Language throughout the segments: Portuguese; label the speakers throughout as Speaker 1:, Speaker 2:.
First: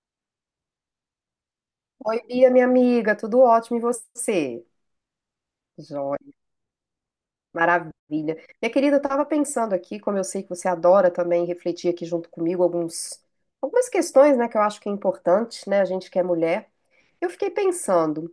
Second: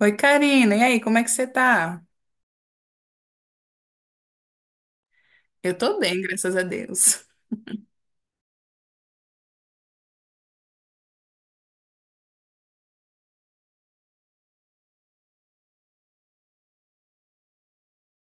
Speaker 1: Oi, Karina. E aí, como é que você tá?
Speaker 2: Oi, Bia, minha amiga, tudo ótimo e você?
Speaker 1: Eu tô bem,
Speaker 2: Joia,
Speaker 1: graças a Deus.
Speaker 2: maravilha. Minha querida, eu estava pensando aqui, como eu sei que você adora também refletir aqui junto comigo algumas questões, né, que eu acho que é importante, né, a gente que é mulher. Eu fiquei pensando,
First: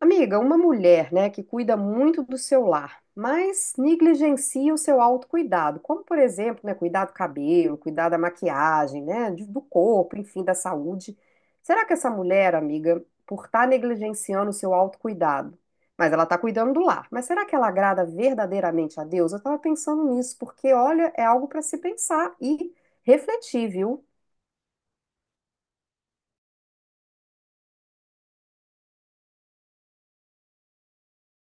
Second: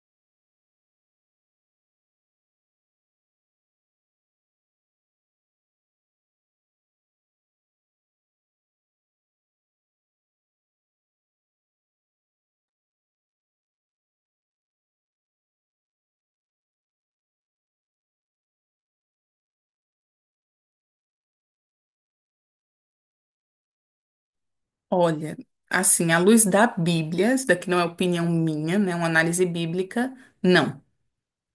Speaker 2: amiga, uma mulher, né, que cuida muito do seu lar, mas negligencia o seu autocuidado, como por exemplo, né, cuidar do cabelo, cuidar da maquiagem, né, do corpo, enfim, da saúde. Será que essa mulher, amiga, por estar negligenciando o seu autocuidado, mas ela está cuidando do lar, mas será que ela agrada verdadeiramente a Deus? Eu estava pensando nisso, porque olha, é algo para se pensar e refletir, viu?
Speaker 1: Olha, assim, à luz da Bíblia, isso daqui não é opinião minha, né? Uma análise bíblica, não.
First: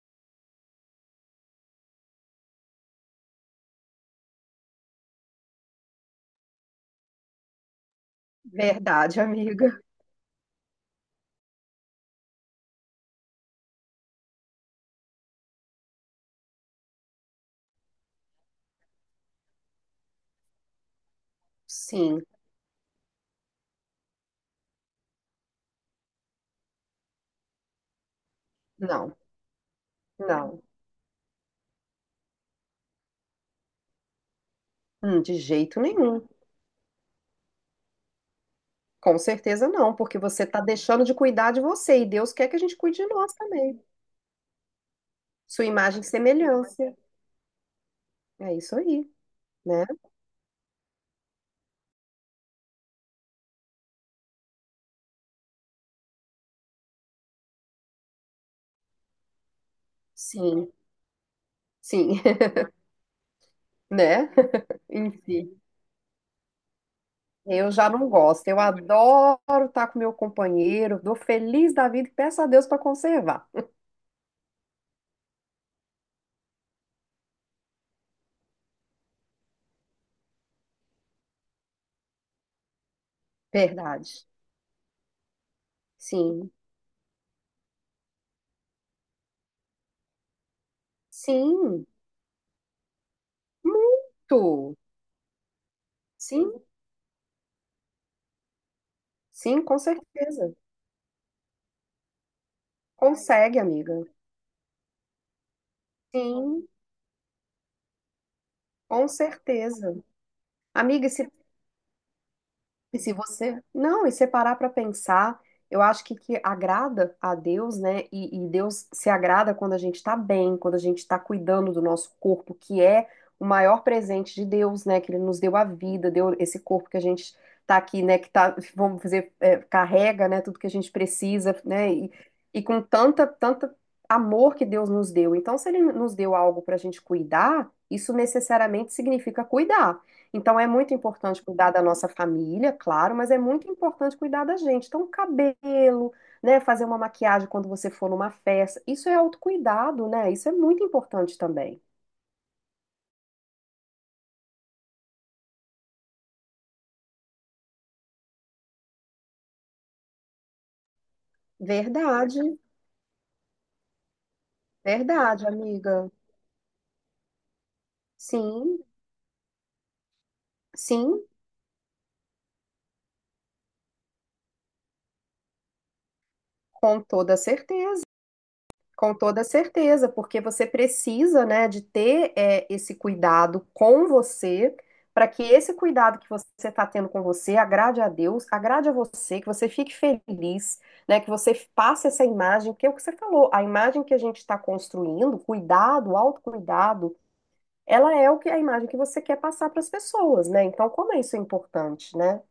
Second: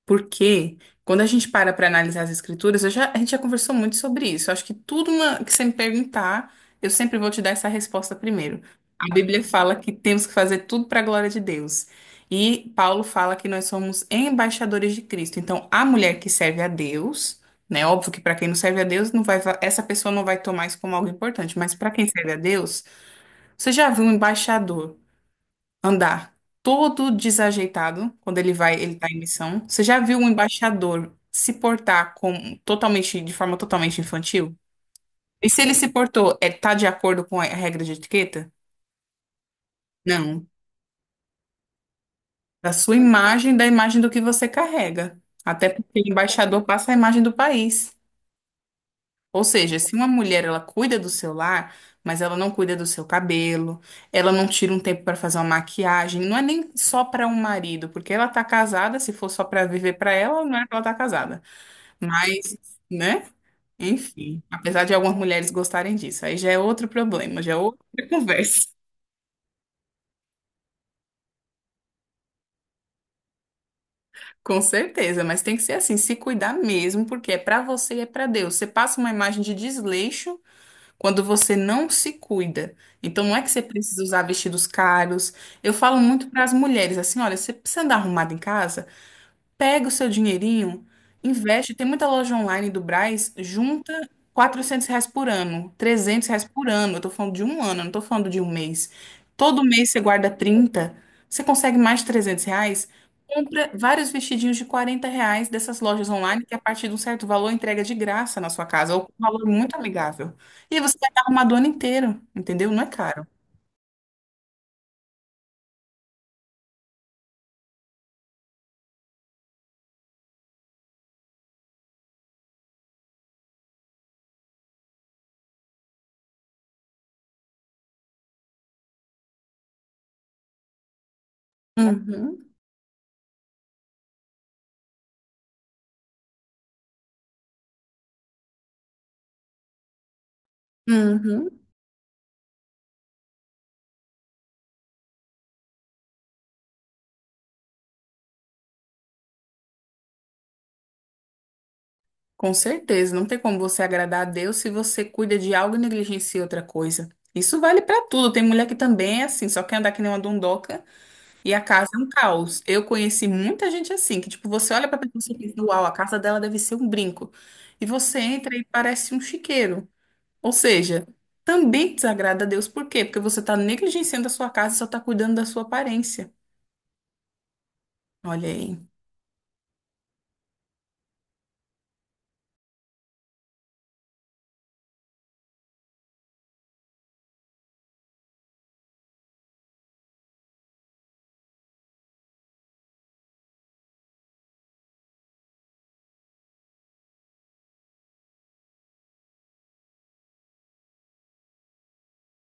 Speaker 1: Porque quando a gente para para analisar as escrituras, a gente já conversou muito sobre isso. Eu acho que que você me perguntar, eu sempre vou te dar essa resposta primeiro. A
Speaker 2: Verdade,
Speaker 1: Bíblia fala
Speaker 2: amiga.
Speaker 1: que temos que fazer tudo para a glória de Deus. E Paulo fala que nós somos embaixadores de Cristo. Então, a mulher que serve a Deus, né? Óbvio que para quem não serve a Deus, não vai, essa pessoa não vai tomar isso como algo importante, mas para quem
Speaker 2: Sim.
Speaker 1: serve a Deus, você já viu um embaixador andar todo desajeitado quando ele vai, ele tá
Speaker 2: Não,
Speaker 1: em missão? Você já viu um
Speaker 2: não.
Speaker 1: embaixador se portar de forma totalmente infantil?
Speaker 2: De
Speaker 1: E se ele
Speaker 2: jeito
Speaker 1: se
Speaker 2: nenhum.
Speaker 1: portou, tá de acordo com a regra de etiqueta?
Speaker 2: Com certeza não, porque você
Speaker 1: Não.
Speaker 2: está deixando de cuidar de você e Deus quer que a
Speaker 1: Da
Speaker 2: gente
Speaker 1: sua
Speaker 2: cuide de nós
Speaker 1: imagem, da
Speaker 2: também.
Speaker 1: imagem do que você carrega.
Speaker 2: Sua
Speaker 1: Até porque
Speaker 2: imagem e
Speaker 1: o embaixador passa a
Speaker 2: semelhança.
Speaker 1: imagem do país.
Speaker 2: É isso aí,
Speaker 1: Ou seja,
Speaker 2: né?
Speaker 1: se uma mulher ela cuida do seu lar, mas ela não cuida do seu cabelo, ela não tira um tempo para fazer uma maquiagem, não é nem só para um marido, porque ela tá casada, se for só para viver para ela, não é
Speaker 2: Sim,
Speaker 1: que ela tá casada.
Speaker 2: sim,
Speaker 1: Mas, né?
Speaker 2: né?
Speaker 1: Enfim, apesar de algumas mulheres
Speaker 2: Enfim,
Speaker 1: gostarem disso, aí já é outro problema, já é
Speaker 2: eu
Speaker 1: outra
Speaker 2: já não gosto. Eu
Speaker 1: conversa.
Speaker 2: adoro estar com meu companheiro, dou feliz da vida e peço a Deus para conservar.
Speaker 1: Com certeza, mas tem que ser assim, se cuidar mesmo, porque é para você e é para Deus. Você passa uma imagem de desleixo quando você não se cuida. Então não é que você precisa usar
Speaker 2: Verdade.
Speaker 1: vestidos caros. Eu falo muito para
Speaker 2: Sim,
Speaker 1: as mulheres assim, olha, você precisa andar arrumada em casa? Pega o seu dinheirinho, investe. Tem
Speaker 2: sim,
Speaker 1: muita loja online do Brás, junta
Speaker 2: muito.
Speaker 1: 400 reais por ano, 300 reais
Speaker 2: Sim,
Speaker 1: por ano. Eu tô falando de um ano, eu não tô falando de um mês.
Speaker 2: sim,
Speaker 1: Todo
Speaker 2: com
Speaker 1: mês você guarda
Speaker 2: certeza.
Speaker 1: 30, você consegue mais de 300 reais.
Speaker 2: Consegue,
Speaker 1: Compra
Speaker 2: amiga.
Speaker 1: vários vestidinhos de 40 reais dessas lojas online, que a
Speaker 2: Sim,
Speaker 1: partir de um certo valor entrega de graça na sua casa, ou
Speaker 2: com
Speaker 1: com um valor muito
Speaker 2: certeza.
Speaker 1: amigável. E aí você vai
Speaker 2: Amiga,
Speaker 1: estar
Speaker 2: se,
Speaker 1: arrumado o ano inteiro, entendeu? Não é
Speaker 2: e se
Speaker 1: caro.
Speaker 2: você, não, e você parar para pensar, eu acho que agrada a Deus, né? E Deus se agrada quando a gente tá bem, quando a gente tá cuidando do nosso corpo, que é o maior presente de Deus, né? Que Ele nos deu a vida, deu esse corpo que a gente tá aqui, né? Que tá, vamos dizer, carrega, né? Tudo que a gente precisa, né? E,
Speaker 1: Uhum,
Speaker 2: e com tanta, tanta amor que Deus nos deu. Então, se Ele nos deu algo pra gente cuidar, isso necessariamente significa cuidar. Então, é muito importante
Speaker 1: uhum.
Speaker 2: cuidar da nossa família, claro, mas é muito importante cuidar da gente. Então, cabelo, né? Fazer uma maquiagem quando você for numa festa. Isso é autocuidado, né? Isso é muito importante também.
Speaker 1: Com certeza, não tem como você agradar a Deus se você cuida de algo e negligencia outra coisa. Isso vale pra tudo. Tem mulher que também é assim, só quer andar que nem uma dondoca e a casa é um
Speaker 2: Verdade,
Speaker 1: caos. Eu conheci muita gente assim, que tipo, você olha pra pessoa e
Speaker 2: verdade,
Speaker 1: pensa, uau, a
Speaker 2: amiga.
Speaker 1: casa dela deve ser um brinco. E você entra e
Speaker 2: Sim,
Speaker 1: parece um chiqueiro. Ou seja,
Speaker 2: sim,
Speaker 1: também desagrada a Deus. Por quê? Porque você tá negligenciando a sua casa e só tá cuidando da sua aparência.
Speaker 2: com toda certeza.
Speaker 1: Olha aí.
Speaker 2: Com toda certeza, porque você precisa, né, de ter esse cuidado com você, para que esse cuidado que você está tendo com você agrade a Deus, agrade a você, que você fique feliz, né, que você passe essa imagem, porque é o que você falou, a imagem que a gente está construindo, cuidado, autocuidado, ela é o que a imagem que você quer passar para as pessoas, né? Então, como é isso é importante, né?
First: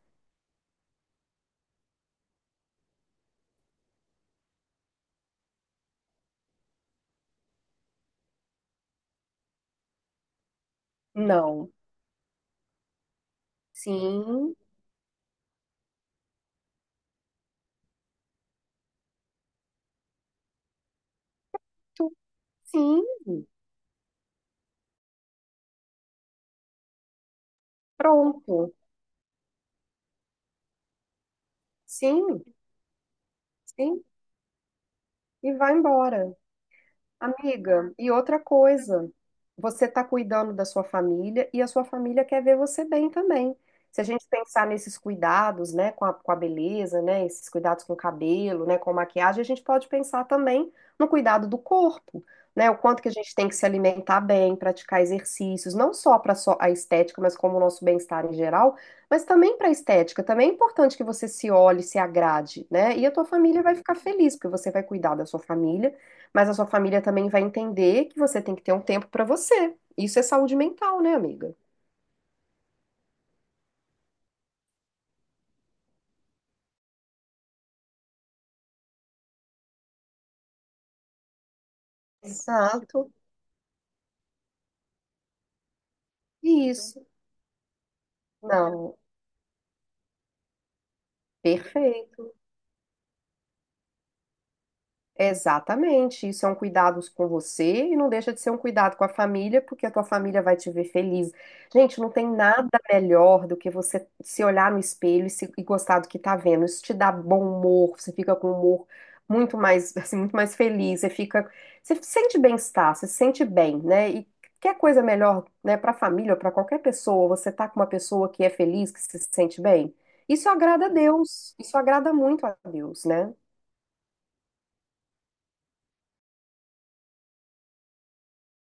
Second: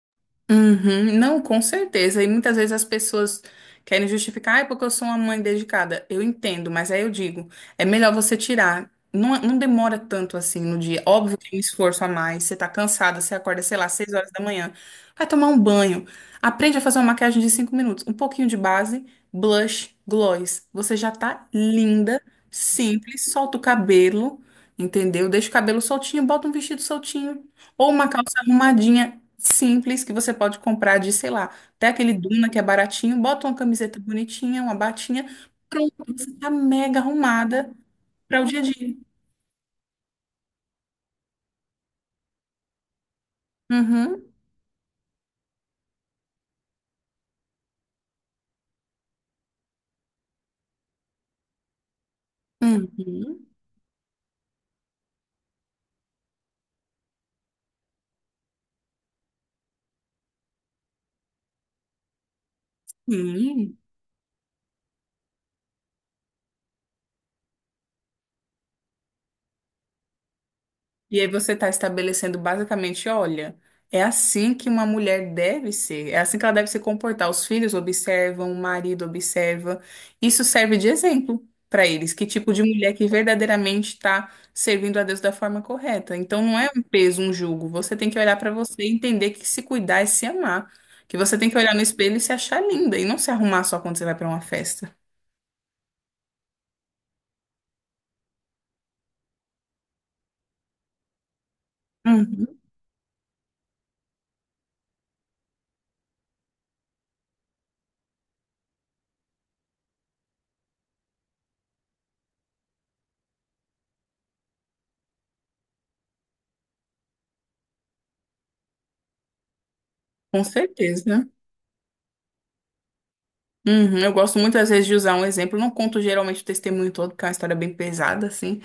Speaker 1: Uhum, não, com certeza. E muitas vezes as pessoas querem justificar, ah, é porque eu sou uma mãe dedicada. Eu entendo, mas aí eu digo, é melhor você tirar. Não, não demora tanto assim no dia. Óbvio que é um
Speaker 2: Não.
Speaker 1: esforço a mais. Você tá cansada, você acorda, sei lá, seis horas da
Speaker 2: Sim,
Speaker 1: manhã. Vai tomar um banho. Aprende a fazer uma maquiagem de 5 minutos. Um pouquinho de base, blush, gloss. Você já tá linda,
Speaker 2: sim,
Speaker 1: simples. Solta o cabelo, entendeu? Deixa o cabelo soltinho, bota um vestido soltinho. Ou uma calça
Speaker 2: pronto.
Speaker 1: arrumadinha simples que você pode comprar de, sei lá, até aquele
Speaker 2: Sim,
Speaker 1: Duna que é baratinho, bota uma camiseta
Speaker 2: sim,
Speaker 1: bonitinha, uma batinha,
Speaker 2: e vai
Speaker 1: pronto, você
Speaker 2: embora.
Speaker 1: tá mega arrumada
Speaker 2: Amiga, e outra
Speaker 1: para o dia a dia.
Speaker 2: coisa, você está cuidando da sua família e a sua família quer ver você bem também. Se a
Speaker 1: Uhum.
Speaker 2: gente pensar nesses cuidados, né, com a beleza, né, esses cuidados com o cabelo, né, com a maquiagem, a gente pode pensar também no cuidado do corpo, né, o quanto que a gente
Speaker 1: Uhum.
Speaker 2: tem que se alimentar bem, praticar exercícios, não só para a estética, mas como o nosso bem-estar em geral, mas também para a estética. Também é importante que você se olhe, se agrade, né, e a tua família vai
Speaker 1: Sim.
Speaker 2: ficar feliz, porque você vai cuidar da sua família mas a sua família também vai entender que você tem que ter um tempo para você. Isso é saúde mental, né,
Speaker 1: E aí você
Speaker 2: amiga?
Speaker 1: está estabelecendo basicamente, olha, é assim que uma mulher deve ser, é assim que ela deve se comportar. Os filhos observam, o marido observa. Isso serve de exemplo para eles, que tipo de mulher que
Speaker 2: Exato.
Speaker 1: verdadeiramente está servindo a Deus da forma correta. Então não é um
Speaker 2: Isso.
Speaker 1: peso, um jugo. Você tem que olhar para você e
Speaker 2: Não,
Speaker 1: entender que se cuidar e se amar. Que você tem que olhar no espelho e se
Speaker 2: perfeito.
Speaker 1: achar linda e não se arrumar só quando você vai para uma festa.
Speaker 2: Exatamente, isso é um cuidado com você e não deixa de ser um cuidado com a família, porque a tua família vai te ver feliz. Gente, não tem
Speaker 1: Uhum.
Speaker 2: nada melhor do que você se olhar no espelho e, e gostar do que tá vendo. Isso te dá bom humor, você fica com humor muito mais, assim, muito mais feliz, você fica, você sente bem-estar, você se sente bem, né? E quer coisa melhor, né, para a família ou para qualquer pessoa, você tá com uma pessoa que é feliz, que se sente bem.
Speaker 1: Com
Speaker 2: Isso agrada a
Speaker 1: certeza.
Speaker 2: Deus, isso agrada muito a Deus, né?
Speaker 1: Uhum, eu gosto muitas vezes de usar um exemplo. Eu não conto geralmente o testemunho todo, porque é uma história bem pesada, assim.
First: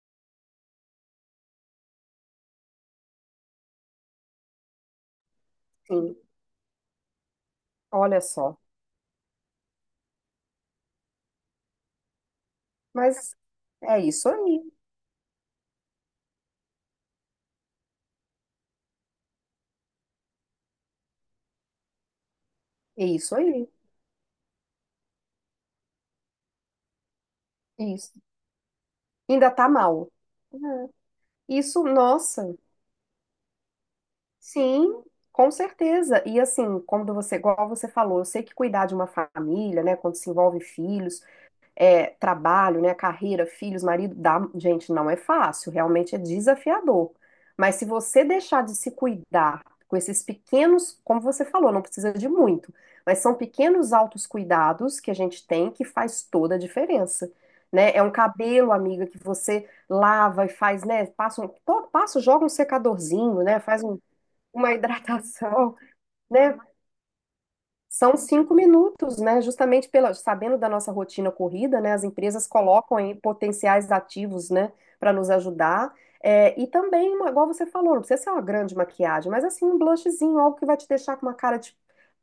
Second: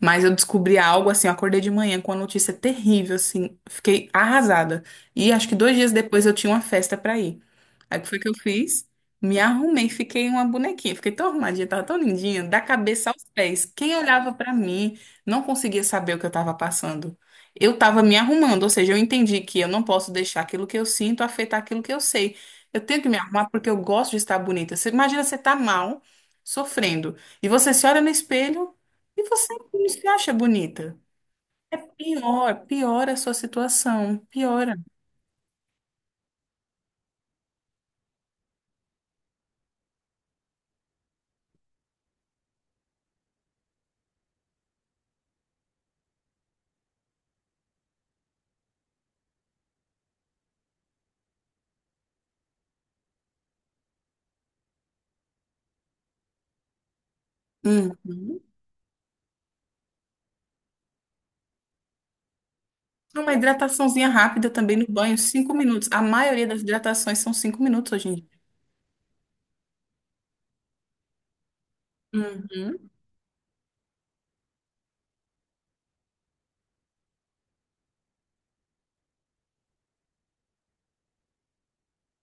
Speaker 1: Mas eu descobri algo assim, eu acordei de manhã com uma notícia terrível, assim, fiquei arrasada. E acho que 2 dias
Speaker 2: Sim,
Speaker 1: depois eu tinha uma festa pra ir. Aí o que foi
Speaker 2: olha
Speaker 1: que eu
Speaker 2: só.
Speaker 1: fiz? Me arrumei, fiquei uma bonequinha, fiquei tão arrumadinha, tava tão lindinha, da cabeça aos
Speaker 2: Mas
Speaker 1: pés. Quem
Speaker 2: é isso
Speaker 1: olhava pra
Speaker 2: aí.
Speaker 1: mim não conseguia saber o que eu tava passando. Eu tava me arrumando, ou seja, eu entendi que eu não posso deixar aquilo que eu sinto afetar aquilo que eu sei. Eu tenho
Speaker 2: É
Speaker 1: que me
Speaker 2: isso
Speaker 1: arrumar porque
Speaker 2: aí.
Speaker 1: eu gosto de estar bonita. Você imagina você tá mal, sofrendo, e você
Speaker 2: É
Speaker 1: se olha no
Speaker 2: isso.
Speaker 1: espelho. E
Speaker 2: Ainda
Speaker 1: você
Speaker 2: tá
Speaker 1: não se
Speaker 2: mal.
Speaker 1: acha
Speaker 2: É.
Speaker 1: bonita? É
Speaker 2: Isso, nossa.
Speaker 1: pior, piora a sua situação, piora.
Speaker 2: Sim, com certeza. E assim, quando você, igual você falou, eu sei que cuidar de uma família, né, quando se envolve filhos, trabalho, né, carreira, filhos, marido, dá, gente, não é fácil, realmente é desafiador. Mas se você deixar de se cuidar com esses pequenos, como você falou, não precisa de muito, mas são pequenos altos cuidados que a gente tem que faz toda a diferença. Né? É um
Speaker 1: Uhum.
Speaker 2: cabelo, amiga, que você lava e faz, né? Passa, joga um
Speaker 1: Uma
Speaker 2: secadorzinho, né? Faz
Speaker 1: hidrataçãozinha rápida
Speaker 2: uma
Speaker 1: também no banho, cinco
Speaker 2: hidratação,
Speaker 1: minutos. A maioria
Speaker 2: né?
Speaker 1: das hidratações são 5 minutos hoje em
Speaker 2: São
Speaker 1: dia.
Speaker 2: 5 minutos, né? Justamente sabendo da nossa rotina corrida, né? As empresas
Speaker 1: Uhum.
Speaker 2: colocam aí potenciais ativos, né? Para nos ajudar. É, e também, igual você falou, não precisa ser uma grande maquiagem, mas assim, um blushzinho, algo que vai te deixar com uma cara de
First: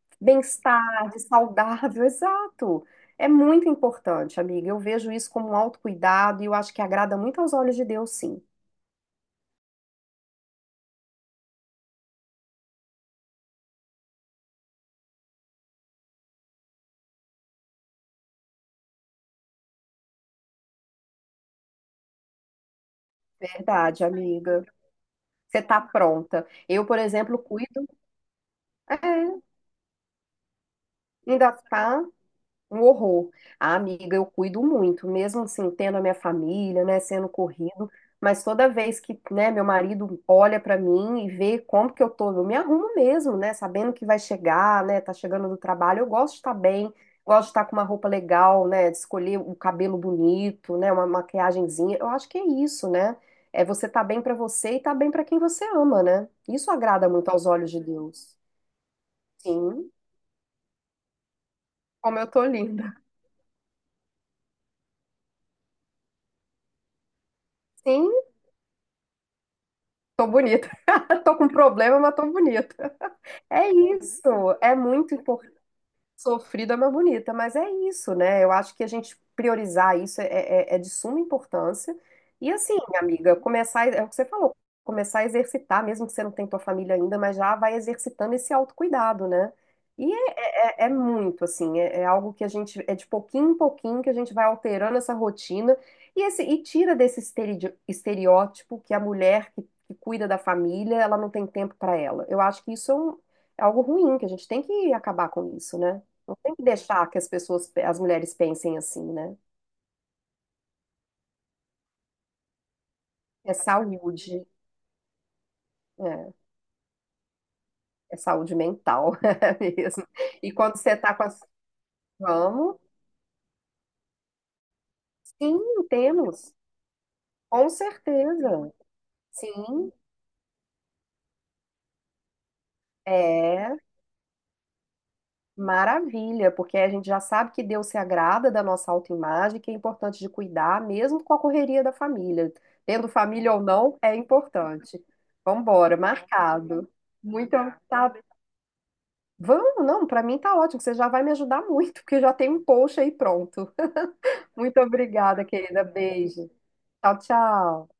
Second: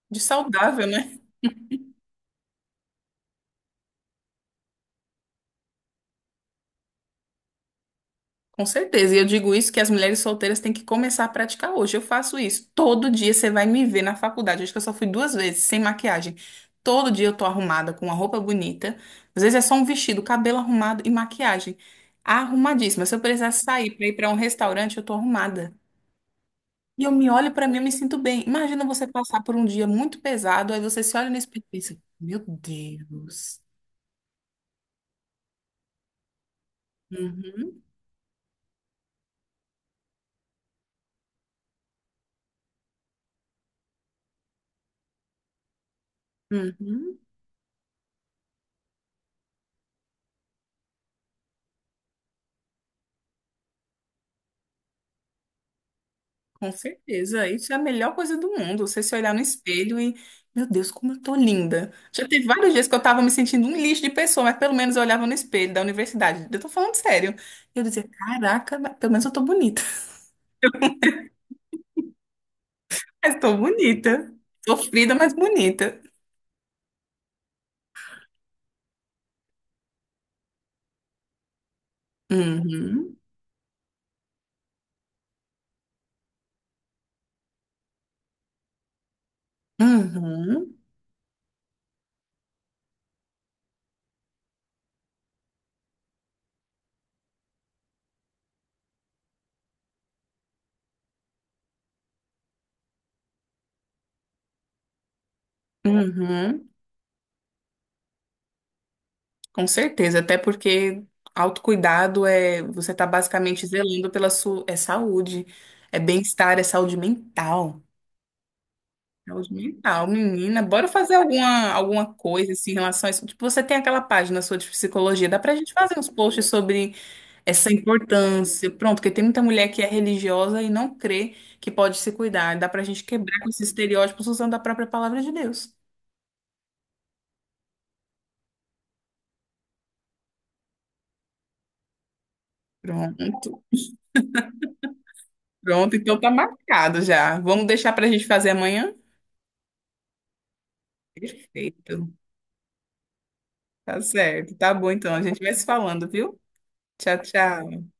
Speaker 1: De saudável,
Speaker 2: bem-estar,
Speaker 1: né?
Speaker 2: de saudável, exato. É muito importante, amiga. Eu vejo isso como um autocuidado e eu acho que agrada muito aos olhos de Deus, sim.
Speaker 1: Com certeza. E eu digo isso que as mulheres solteiras têm que começar a praticar hoje. Eu faço isso. Todo dia você vai me ver na faculdade. Acho que eu só fui duas vezes, sem maquiagem. Todo dia eu tô arrumada, com uma roupa bonita. Às vezes é só um vestido, cabelo arrumado e maquiagem. Arrumadíssima. Se eu precisar sair
Speaker 2: Verdade,
Speaker 1: pra ir pra um
Speaker 2: amiga.
Speaker 1: restaurante, eu tô
Speaker 2: Você
Speaker 1: arrumada.
Speaker 2: tá pronta. Eu, por
Speaker 1: E eu me
Speaker 2: exemplo,
Speaker 1: olho pra mim, eu
Speaker 2: cuido.
Speaker 1: me sinto bem. Imagina você passar
Speaker 2: É,
Speaker 1: por um dia muito pesado, aí você se olha no
Speaker 2: ainda
Speaker 1: espelho e pensa,
Speaker 2: tá.
Speaker 1: meu
Speaker 2: Um horror.
Speaker 1: Deus.
Speaker 2: Ah, amiga, eu cuido muito, mesmo assim, tendo a minha família, né, sendo
Speaker 1: Uhum,
Speaker 2: corrido, mas toda vez que, né, meu marido olha pra mim e vê como que eu tô, eu me arrumo mesmo, né, sabendo que vai chegar, né, tá chegando do trabalho, eu gosto de estar bem,
Speaker 1: uhum.
Speaker 2: gosto de estar com uma roupa legal, né, de escolher o cabelo bonito, né, uma maquiagenzinha. Eu acho que é isso, né? É você tá bem pra você e tá bem pra quem você ama, né? Isso
Speaker 1: Com
Speaker 2: agrada muito aos
Speaker 1: certeza,
Speaker 2: olhos
Speaker 1: isso é a
Speaker 2: de
Speaker 1: melhor
Speaker 2: Deus.
Speaker 1: coisa do mundo. Você se olhar no
Speaker 2: Sim,
Speaker 1: espelho e, meu Deus, como eu tô linda.
Speaker 2: como
Speaker 1: Já
Speaker 2: eu tô
Speaker 1: teve vários dias que
Speaker 2: linda.
Speaker 1: eu tava me sentindo um lixo de pessoa, mas pelo menos eu olhava no espelho da universidade. Eu tô falando sério. Eu dizia,
Speaker 2: Sim,
Speaker 1: caraca, mas pelo menos eu tô bonita.
Speaker 2: tô bonita. Tô com problema, mas tô bonita.
Speaker 1: Mas tô
Speaker 2: É isso.
Speaker 1: bonita.
Speaker 2: É
Speaker 1: Sofrida,
Speaker 2: muito
Speaker 1: mas
Speaker 2: importante.
Speaker 1: bonita.
Speaker 2: Sofrida, mas bonita, mas é isso, né? Eu acho que a gente priorizar isso é de suma importância. E assim,
Speaker 1: Uhum,
Speaker 2: amiga, começar, é o que você falou, começar a exercitar, mesmo que você não tenha tua família ainda, mas já vai exercitando esse autocuidado, né? E é,
Speaker 1: uhum,
Speaker 2: é- é é muito, assim, é algo que a gente, é de pouquinho em pouquinho que a gente vai alterando essa rotina e tira desse estereótipo que a mulher que cuida da família, ela não tem tempo para ela. Eu acho que isso é é algo ruim, que a gente tem que acabar com isso, né? Não tem que
Speaker 1: uhum.
Speaker 2: deixar que as pessoas, as mulheres pensem assim, né?
Speaker 1: Com certeza, até porque autocuidado é você tá
Speaker 2: É
Speaker 1: basicamente
Speaker 2: saúde,
Speaker 1: zelando pela sua saúde, é
Speaker 2: é,
Speaker 1: bem-estar, é saúde mental.
Speaker 2: é saúde mental
Speaker 1: Saúde
Speaker 2: é mesmo.
Speaker 1: mental,
Speaker 2: E
Speaker 1: menina,
Speaker 2: quando
Speaker 1: bora
Speaker 2: você
Speaker 1: fazer
Speaker 2: tá com as,
Speaker 1: alguma coisa assim, em
Speaker 2: vamos?
Speaker 1: relação a isso. Tipo, você tem aquela página sua de psicologia, dá pra
Speaker 2: Sim,
Speaker 1: gente fazer uns posts
Speaker 2: temos,
Speaker 1: sobre
Speaker 2: com
Speaker 1: essa importância.
Speaker 2: certeza.
Speaker 1: Pronto, porque tem muita mulher que é
Speaker 2: Sim,
Speaker 1: religiosa e não crê que pode se cuidar. Dá pra gente quebrar com esses
Speaker 2: é
Speaker 1: estereótipos usando a própria palavra de Deus.
Speaker 2: maravilha, porque a gente já sabe que Deus se agrada da nossa autoimagem, que é importante de cuidar, mesmo com a correria da família. Tendo
Speaker 1: Pronto,
Speaker 2: família ou não, é importante.
Speaker 1: pronto,
Speaker 2: Vambora,
Speaker 1: então tá
Speaker 2: marcado.
Speaker 1: marcado já.
Speaker 2: Muito,
Speaker 1: Vamos deixar pra
Speaker 2: tá.
Speaker 1: gente fazer amanhã?
Speaker 2: Vamos, não, para mim tá ótimo, você já vai me ajudar muito,
Speaker 1: Feito.
Speaker 2: porque já tem um post aí pronto.
Speaker 1: Tá certo, tá
Speaker 2: Muito
Speaker 1: bom então. A gente
Speaker 2: obrigada,
Speaker 1: vai se
Speaker 2: querida.
Speaker 1: falando, viu?
Speaker 2: Beijo.
Speaker 1: Tchau,
Speaker 2: Tchau,
Speaker 1: tchau.
Speaker 2: tchau.